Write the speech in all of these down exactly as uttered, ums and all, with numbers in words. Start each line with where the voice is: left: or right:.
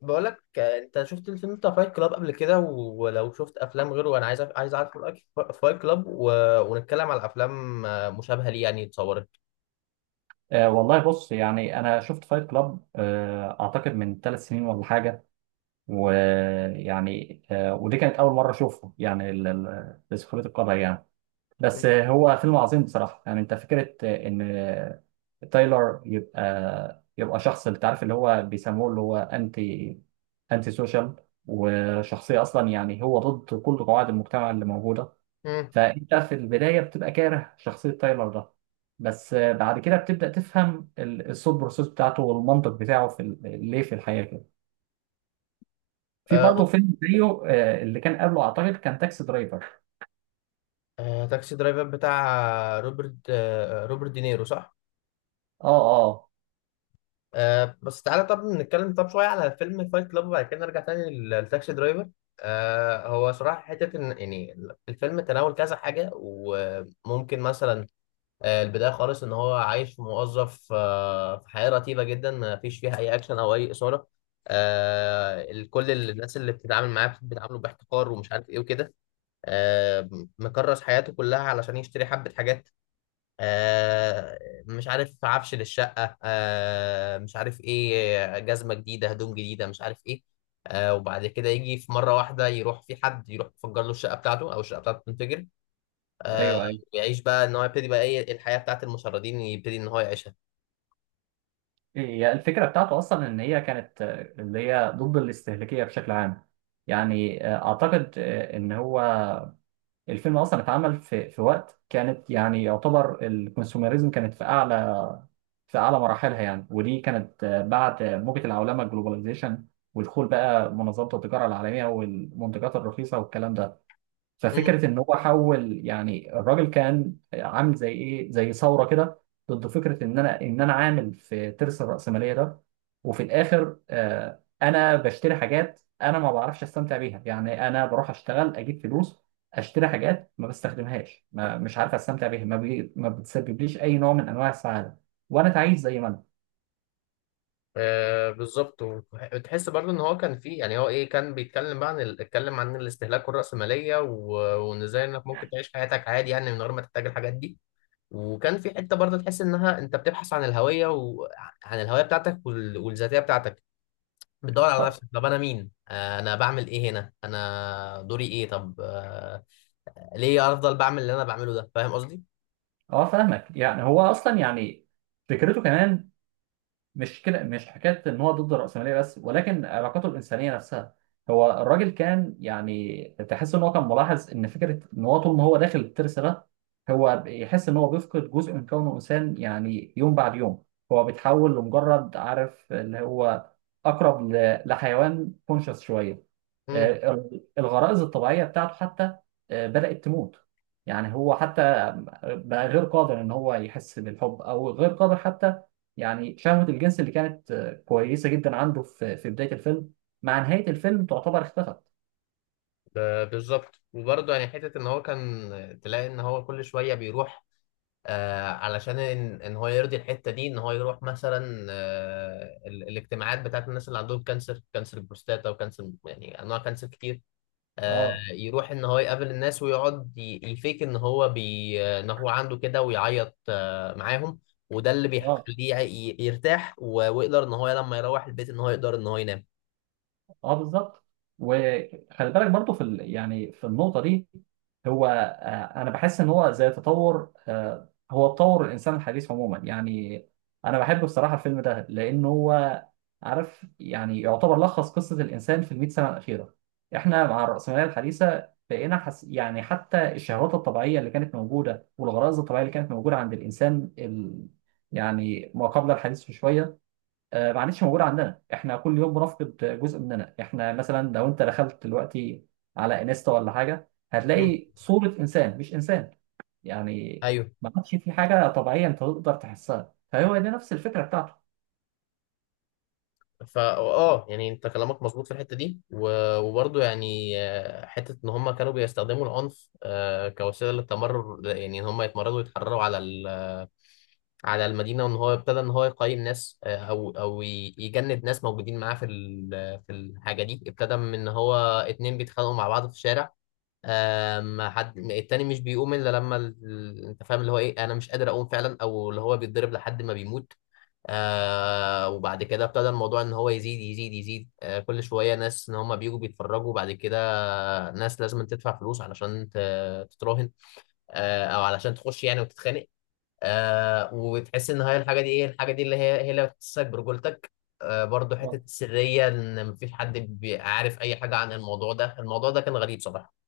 left: بقولك آه، انت شفت الفيلم بتاع فايت كلاب قبل كده و- ولو شفت افلام غيره انا عايز أف- عايز اعرف رايك في فايت كلاب و... ونتكلم على افلام آه، مشابهه ليه يعني اتصورت.
right: آه والله بص، يعني انا شفت فايت كلاب آه اعتقد من ثلاث سنين ولا حاجه. ويعني آه ودي كانت اول مره اشوفه، يعني ال- ال- لسخريه القدر يعني. بس آه هو فيلم عظيم بصراحه. يعني انت فكره آه، ان آه، تايلر يبقى يبقى شخص، انت عارف اللي هو بيسموه، اللي هو انتي انتي سوشيال. وشخصيه اصلا، يعني هو ضد كل قواعد المجتمع اللي موجوده.
left: مم.
right: فانت في البدايه بتبقى كاره شخصيه تايلر ده، بس آه، بعد كده بتبدا تفهم ال- الثوت بروسيس بتاعته والمنطق بتاعه في ال- ليه في الحياه كده. في
left: آه،
right: برضه فيلم زيه، آه، اللي كان قبله اعتقد كان تاكسي درايفر.
left: آه، تاكسي درايفر بتاع روبرت آه، روبرت دينيرو صح؟
right: اه، اه.
left: آه، بس تعالى طب نتكلم طب شويه على فيلم فايت كلاب وبعد كده نرجع تاني لل- لتاكسي درايفر. آه، هو صراحه حته ان يعني الفيلم تناول كذا حاجه وممكن مثلا آه، البداية خالص إن هو عايش موظف آه، في حياة رتيبة جدا ما فيش فيها أي أكشن أو أي إثارة. آه، ال- كل ال- الناس اللي بتتعامل معاه بتتعامله باحتقار ومش عارف إيه وكده. آه، مكرس حياته كلها علشان يشتري حبة حاجات. آه، مش عارف عفش للشقة، آه، مش عارف إيه، جزمة جديدة، هدوم جديدة، مش عارف إيه. آه، وبعد كده يجي في مرة واحدة يروح في حد يروح يفجر له الشقة بتاعته أو الشقة بتاعته تنفجر. آه
right: ايوه، ايوه.
left: ويعيش بقى ان هو يبتدي بقى ايه الحياه بتاعت المشردين يبتدي ان هو يعيشها.
right: هي الفكره بتاعته اصلا ان هي كانت آه، اللي هي ضد الاستهلاكيه بشكل عام. يعني آه، اعتقد آه، ان هو الفيلم اصلا اتعمل في في وقت كانت، يعني يعتبر الكونسوميريزم كانت في اعلى في اعلى مراحلها يعني. ودي كانت آه، بعد آه، موجة العولمه الجلوباليزيشن، ودخول بقى منظمه التجاره العالميه والمنتجات الرخيصه والكلام ده.
left: امم.
right: ففكره ان هو حول، يعني الراجل كان عامل زي ايه، زي ثوره كده، ضد فكره ان انا ان انا عامل في ترس الراسماليه ده. وفي الاخر آه، انا بشتري حاجات انا ما بعرفش استمتع بيها. يعني انا بروح اشتغل اجيب فلوس، اشتري حاجات ما بستخدمهاش، ما مش عارف استمتع بيها، ما, بي... ما بتسببليش اي نوع من انواع السعاده، وانا تعيس زي ما انا.
left: آه بالظبط، وتحس برضو ان هو كان فيه، يعني هو ايه، كان بيتكلم بقى عن ال- اتكلم عن الاستهلاك والرأسمالية و- وان ازاي انك ممكن تعيش حياتك عادي يعني من غير ما تحتاج الحاجات دي. وكان في حته برضه تحس انها انت بتبحث عن الهويه وعن الهويه بتاعتك وال- والذاتيه بتاعتك، بتدور على
right: اه.
left: نفسك. طب انا مين؟ آه، انا بعمل ايه هنا؟ انا دوري ايه؟ طب آه، ليه افضل بعمل اللي انا بعمله ده؟ فاهم قصدي؟
right: آه، فاهمك. يعني هو اصلا، يعني فكرته كمان مش كده، مش حكايه ان هو ضد الراسماليه بس، ولكن علاقاته الانسانيه نفسها. هو الراجل كان، يعني تحس ان هو كان ملاحظ ان فكره ان هو طول ما هو داخل الترس ده، هو يحس ان هو بيفقد جزء من كونه انسان يعني، يوم بعد يوم. هو بيتحول لمجرد، عارف اللي هو، اقرب ل- لحيوان كونشس شويه. آه، الغرائز الطبيعية بتاعته حتى آه، بدأت تموت. يعني هو حتى بقى غير قادر ان هو يحس بالحب، او غير قادر حتى، يعني شهوة الجنس اللي كانت آه، كويسة جدا عنده في في بداية الفيلم، مع نهاية الفيلم تعتبر اختفت.
left: ب- بالظبط. وبرضه يعني حتة إن هو كان تلاقي إن هو كل شوية بيروح، آه علشان إن, إن هو يرضي الحتة دي، إن هو يروح مثلا آه ال- الاجتماعات بتاعت الناس اللي عندهم كانسر، كانسر البروستاتا وكانسر، يعني أنواع كانسر كتير. آه
right: اه،
left: يروح إن هو يقابل الناس ويقعد ي- يفيك إن هو بي إن هو عنده كده ويعيط آه معاهم، وده اللي
right: اه.
left: بيخليه ي- يرتاح و- ويقدر إن هو لما يروح البيت إن هو يقدر إن هو ينام.
right: اه، بالظبط. وخلي بالك برضو في ال... يعني في النقطه دي، هو آه، انا بحس ان هو زي تطور آه، هو تطور الانسان الحديث عموما يعني. انا بحب بصراحه الفيلم ده لان هو، عارف، يعني يعتبر لخص قصه الانسان في ال مية سنه الاخيره. احنا مع الراسماليه الحديثه بقينا حس... يعني حتى الشهوات الطبيعيه اللي كانت موجوده والغرائز الطبيعيه اللي كانت موجوده عند الانسان ال... يعني ما قبل الحديث بشويه، آه، ما عادتش موجوده عندنا. احنا كل يوم بنفقد جزء مننا. احنا مثلا لو انت دخلت دلوقتي على انستا ولا حاجه،
left: مم.
right: هتلاقي صوره انسان مش انسان. يعني
left: أيوه.
right: ما عادش في حاجه طبيعيه انت تقدر تحسها، فهو دي نفس الفكره بتاعته
left: فا اه، يعني انت كلامك مظبوط في الحته دي، و- وبرضه يعني آه، حته ان هم كانوا بيستخدموا العنف آه، كوسيله للتمرر، يعني ان هم يتمردوا ويتحرروا على ال- على المدينه. وان هو ابتدى ان هو يقيم ناس آه، او او ي- يجند ناس موجودين معاه في ال- في الحاجه دي. ابتدى من ان هو اتنين بيتخانقوا مع بعض في الشارع، آه، ما حد التاني مش بيقوم الا لما ال- انت فاهم اللي هو ايه، انا مش قادر اقوم فعلا، او اللي هو بيتضرب لحد ما بيموت. آه وبعد كده ابتدى الموضوع ان هو يزيد يزيد يزيد، آه كل شويه ناس ان هم بيجوا بيتفرجوا، بعد كده ناس لازم تدفع فلوس علشان ت- تتراهن، آه او علشان تخش يعني وتتخانق. آه وتحس ان هي الحاجه دي، ايه الحاجه دي اللي هي، هي اللي بتحسسك برجولتك. آه برضه حته
right: آه.
left: السريه، ان مفيش حد بي- عارف اي حاجه عن الموضوع ده. الموضوع ده كان غريب صراحه.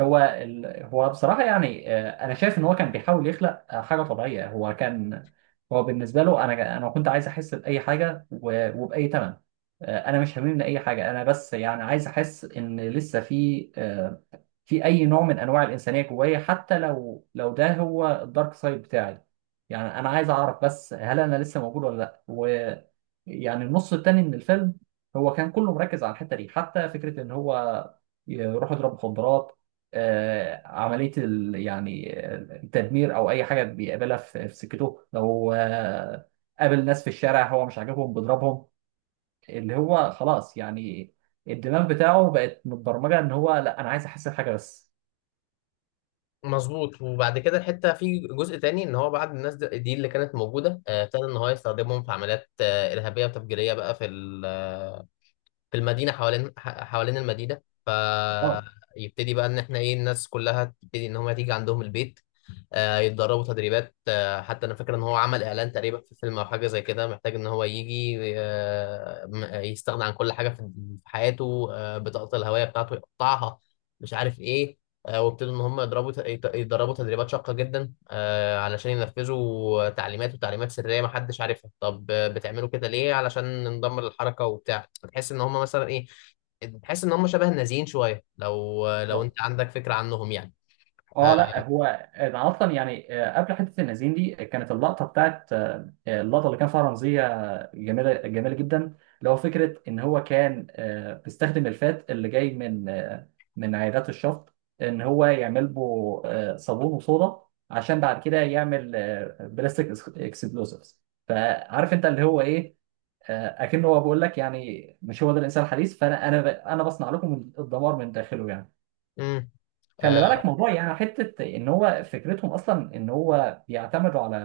right: هو ال... هو بصراحة، يعني آه، أنا شايف إن هو كان بيحاول يخلق آه، حاجة طبيعية. هو كان، هو بالنسبة له، أنا أنا كنت عايز أحس بأي حاجة و... وبأي تمن. آه، أنا مش هاممني أي حاجة، أنا بس يعني عايز أحس إن لسه في آه، في اي نوع من انواع الانسانيه جوايا، حتى لو لو ده هو الدارك سايد بتاعي. يعني انا عايز اعرف بس، هل انا لسه موجود ولا لا؟ ويعني النص التاني من الفيلم هو كان كله مركز على الحته دي، حتى فكره ان هو يروح يضرب مخدرات، آه، عمليه ال... يعني التدمير، او اي حاجه بيقابلها في في سكته. لو آه، قابل ناس في الشارع هو مش عاجبهم بيضربهم. اللي هو خلاص، يعني الدماغ بتاعه بقت متبرمجه ان هو، لا، انا عايز احس بحاجه بس.
left: مظبوط. وبعد كده الحته في جزء تاني ان هو بعد الناس د- دي اللي كانت موجوده، آه، ابتدى ان هو يستخدمهم في عمليات آه، ارهابيه وتفجيريه بقى في ال- آه، في المدينه، حوالين ح- حوالين المدينه.
right: اه،
left: فيبتدي بقى ان احنا ايه، الناس كلها تبتدي ان هم تيجي عندهم البيت، آه، يتدربوا تدريبات. آه، حتى انا فاكر ان هو عمل اعلان تقريبا في فيلم او حاجه زي كده، محتاج ان هو يجي آه، م- آه، يستغنى عن كل حاجه في في حياته، آه، بطاقه الهويه بتاعته يقطعها، مش عارف ايه. آه، وابتدوا ان هم يضربوا ت- يت- يتدربوا تدريبات شاقه جدا، آه، علشان ينفذوا تعليمات وتعليمات سريه ما حدش عارفها. طب آه، بتعملوا كده ليه؟ علشان ندمر الحركه وبتاع. تحس ان هم مثلا ايه، تحس ان هم شبه النازيين شويه، لو لو
right: بالظبط.
left: انت عندك فكره عنهم يعني.
right: اه. لا هو ده اصلا، يعني آه، قبل حته النازين دي، كانت اللقطه بتاعت آه، اللقطه اللي كان فيها رمزيه جميله، جميله جدا، اللي هو فكره ان هو كان آه، بيستخدم الفات اللي جاي من آه، من عيادات الشفط، ان هو يعمل له آه، صابون وصودا، عشان بعد كده يعمل آه، بلاستيك اكسبلوسيفز. فعارف انت اللي هو ايه، آه، اكنه هو بيقول لك، يعني مش هو ده الانسان الحديث، فانا انا انا بصنع لكم الدمار من داخله يعني.
left: امم.
right: خلي بالك موضوع، يعني حته ان هو فكرتهم اصلا ان هو بيعتمدوا على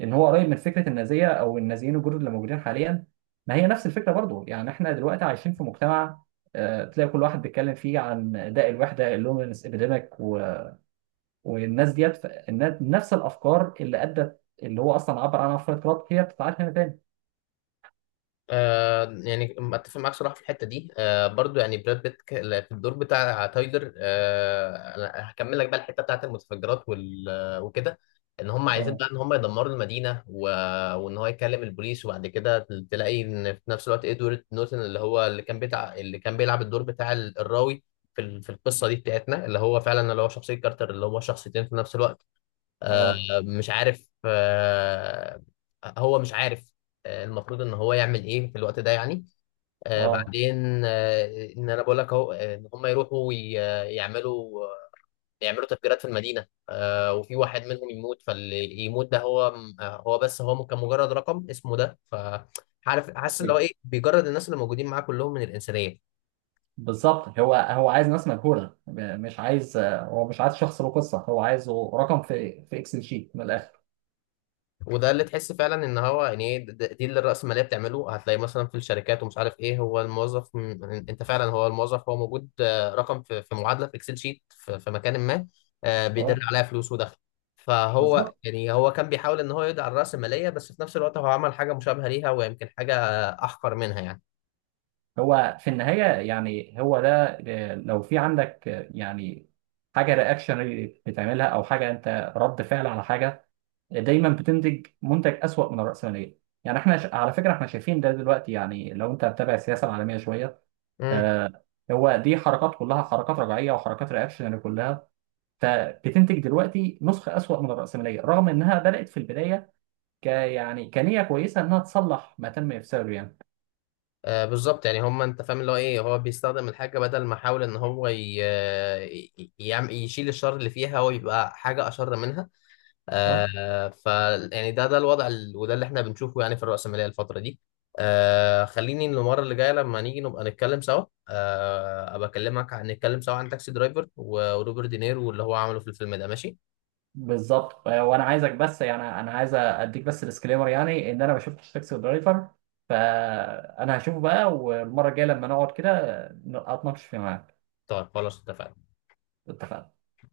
right: ان هو قريب من فكره النازيه، او النازيين الجدد اللي موجودين حاليا. ما هي نفس الفكره برضو، يعني احنا دلوقتي عايشين في مجتمع آه، تلاقي كل واحد بيتكلم فيه عن داء الوحده، اللومينس ابيديميك، والناس ديت، ف- النا- نفس الافكار اللي ادت، اللي هو اصلا عبر عنها فريد كلارك، هي بتتعاد هنا تاني.
left: آه يعني اتفق معاك صراحه في الحته دي. آه برضو يعني براد بيت ك- لا، في الدور بتاع تايلر، آه أنا هكمل لك بقى الحته بتاعت المتفجرات وال آه، وكده. ان هم عايزين
right: اه،
left: بقى ان هم يدمروا المدينه و... وان هو يكلم البوليس. وبعد كده تلاقي ان في نفس الوقت ادوارد نورتن اللي هو اللي كان بتاع اللي كان بيلعب الدور بتاع ال- الراوي في ال- في القصه دي بتاعتنا، اللي هو فعلا اللي هو شخصيه كارتر، اللي هو شخصيتين في نفس الوقت.
right: اه،
left: مش عارف آه، هو مش عارف، آه، المفروض ان هو يعمل ايه في الوقت ده يعني. آه،
right: اه،
left: بعدين آه، ان انا بقول لك اهو، آه، ان هم يروحوا وي- يعملوا يعملوا تفجيرات في المدينه، آه، وفي واحد منهم يموت، فاللي يموت ده هو آه، هو بس هو كان مجرد رقم اسمه ده. ف عارف حاسس اللي هو ايه، بيجرد الناس اللي موجودين معاه كلهم من الانسانيه.
right: بالظبط. هو هو عايز ناس مجهوله، م- مش عايز هو مش عايز شخص له قصه، هو عايزه رقم في في اكسل شيت من الاخر.
left: وده اللي تحس فعلا ان هو يعني ايه د- دي اللي الرأسمالية بتعمله. هتلاقي مثلا في الشركات ومش عارف ايه هو الموظف، م- انت فعلا هو الموظف هو موجود آه، رقم في في معادلة في اكسل شيت في في مكان ما، آه، بيدر
right: اه،
left: عليها فلوس ودخل. فهو
right: بالظبط.
left: يعني هو كان بيحاول ان هو يدعي على الرأسمالية، بس في نفس الوقت هو عمل حاجة مشابهة ليها، ويمكن حاجة آه، احقر منها يعني.
right: هو في النهايه، يعني هو ده، آه، لو في عندك آه، يعني حاجه رياكشن بتعملها، او حاجه انت رد فعل على حاجه، دايما بتنتج منتج اسوأ من الرأسماليه. يعني احنا ش- على فكره احنا شايفين ده دلوقتي، يعني لو انت متابع السياسه العالميه شويه،
left: امم.
right: آه، هو دي حركات كلها، حركات رجعيه وحركات رياكشن كلها، فبتنتج دلوقتي نسخة أسوأ من الرأسمالية، رغم إنها بدأت في البداية ك يعني كنية كويسة إنها تصلح ما تم إفساده يعني.
left: آه بالظبط. يعني هم انت فاهم اللي هو ايه، هو بيستخدم الحاجه، بدل ما يحاول ان هو ي... آه، ي- يعم- يشيل الشر اللي فيها، هو يبقى حاجه اشر منها.
right: أه،
left: آه ف يعني ده ده الوضع ال... وده اللي احنا بنشوفه يعني في الرأسمالية الفترة دي. آه خليني المرة اللي جاية لما نيجي نبقى نتكلم سوا، آه ابقى اكلمك عن نتكلم سوا عن تاكسي درايفر و- وروبرت دينيرو واللي هو عمله في الفيلم ده، ماشي؟
right: بالظبط. آه، وأنا عايزك، بس يعني أنا عايز أديك بس ديسكليمر، يعني إن أنا ما شفتش تاكسي درايفر، فأنا هشوفه بقى، والمرة الجاية لما نقعد كده آه، أتناقش فيه معاك.
left: طيب خلاص اتفقنا.
right: اتفقنا.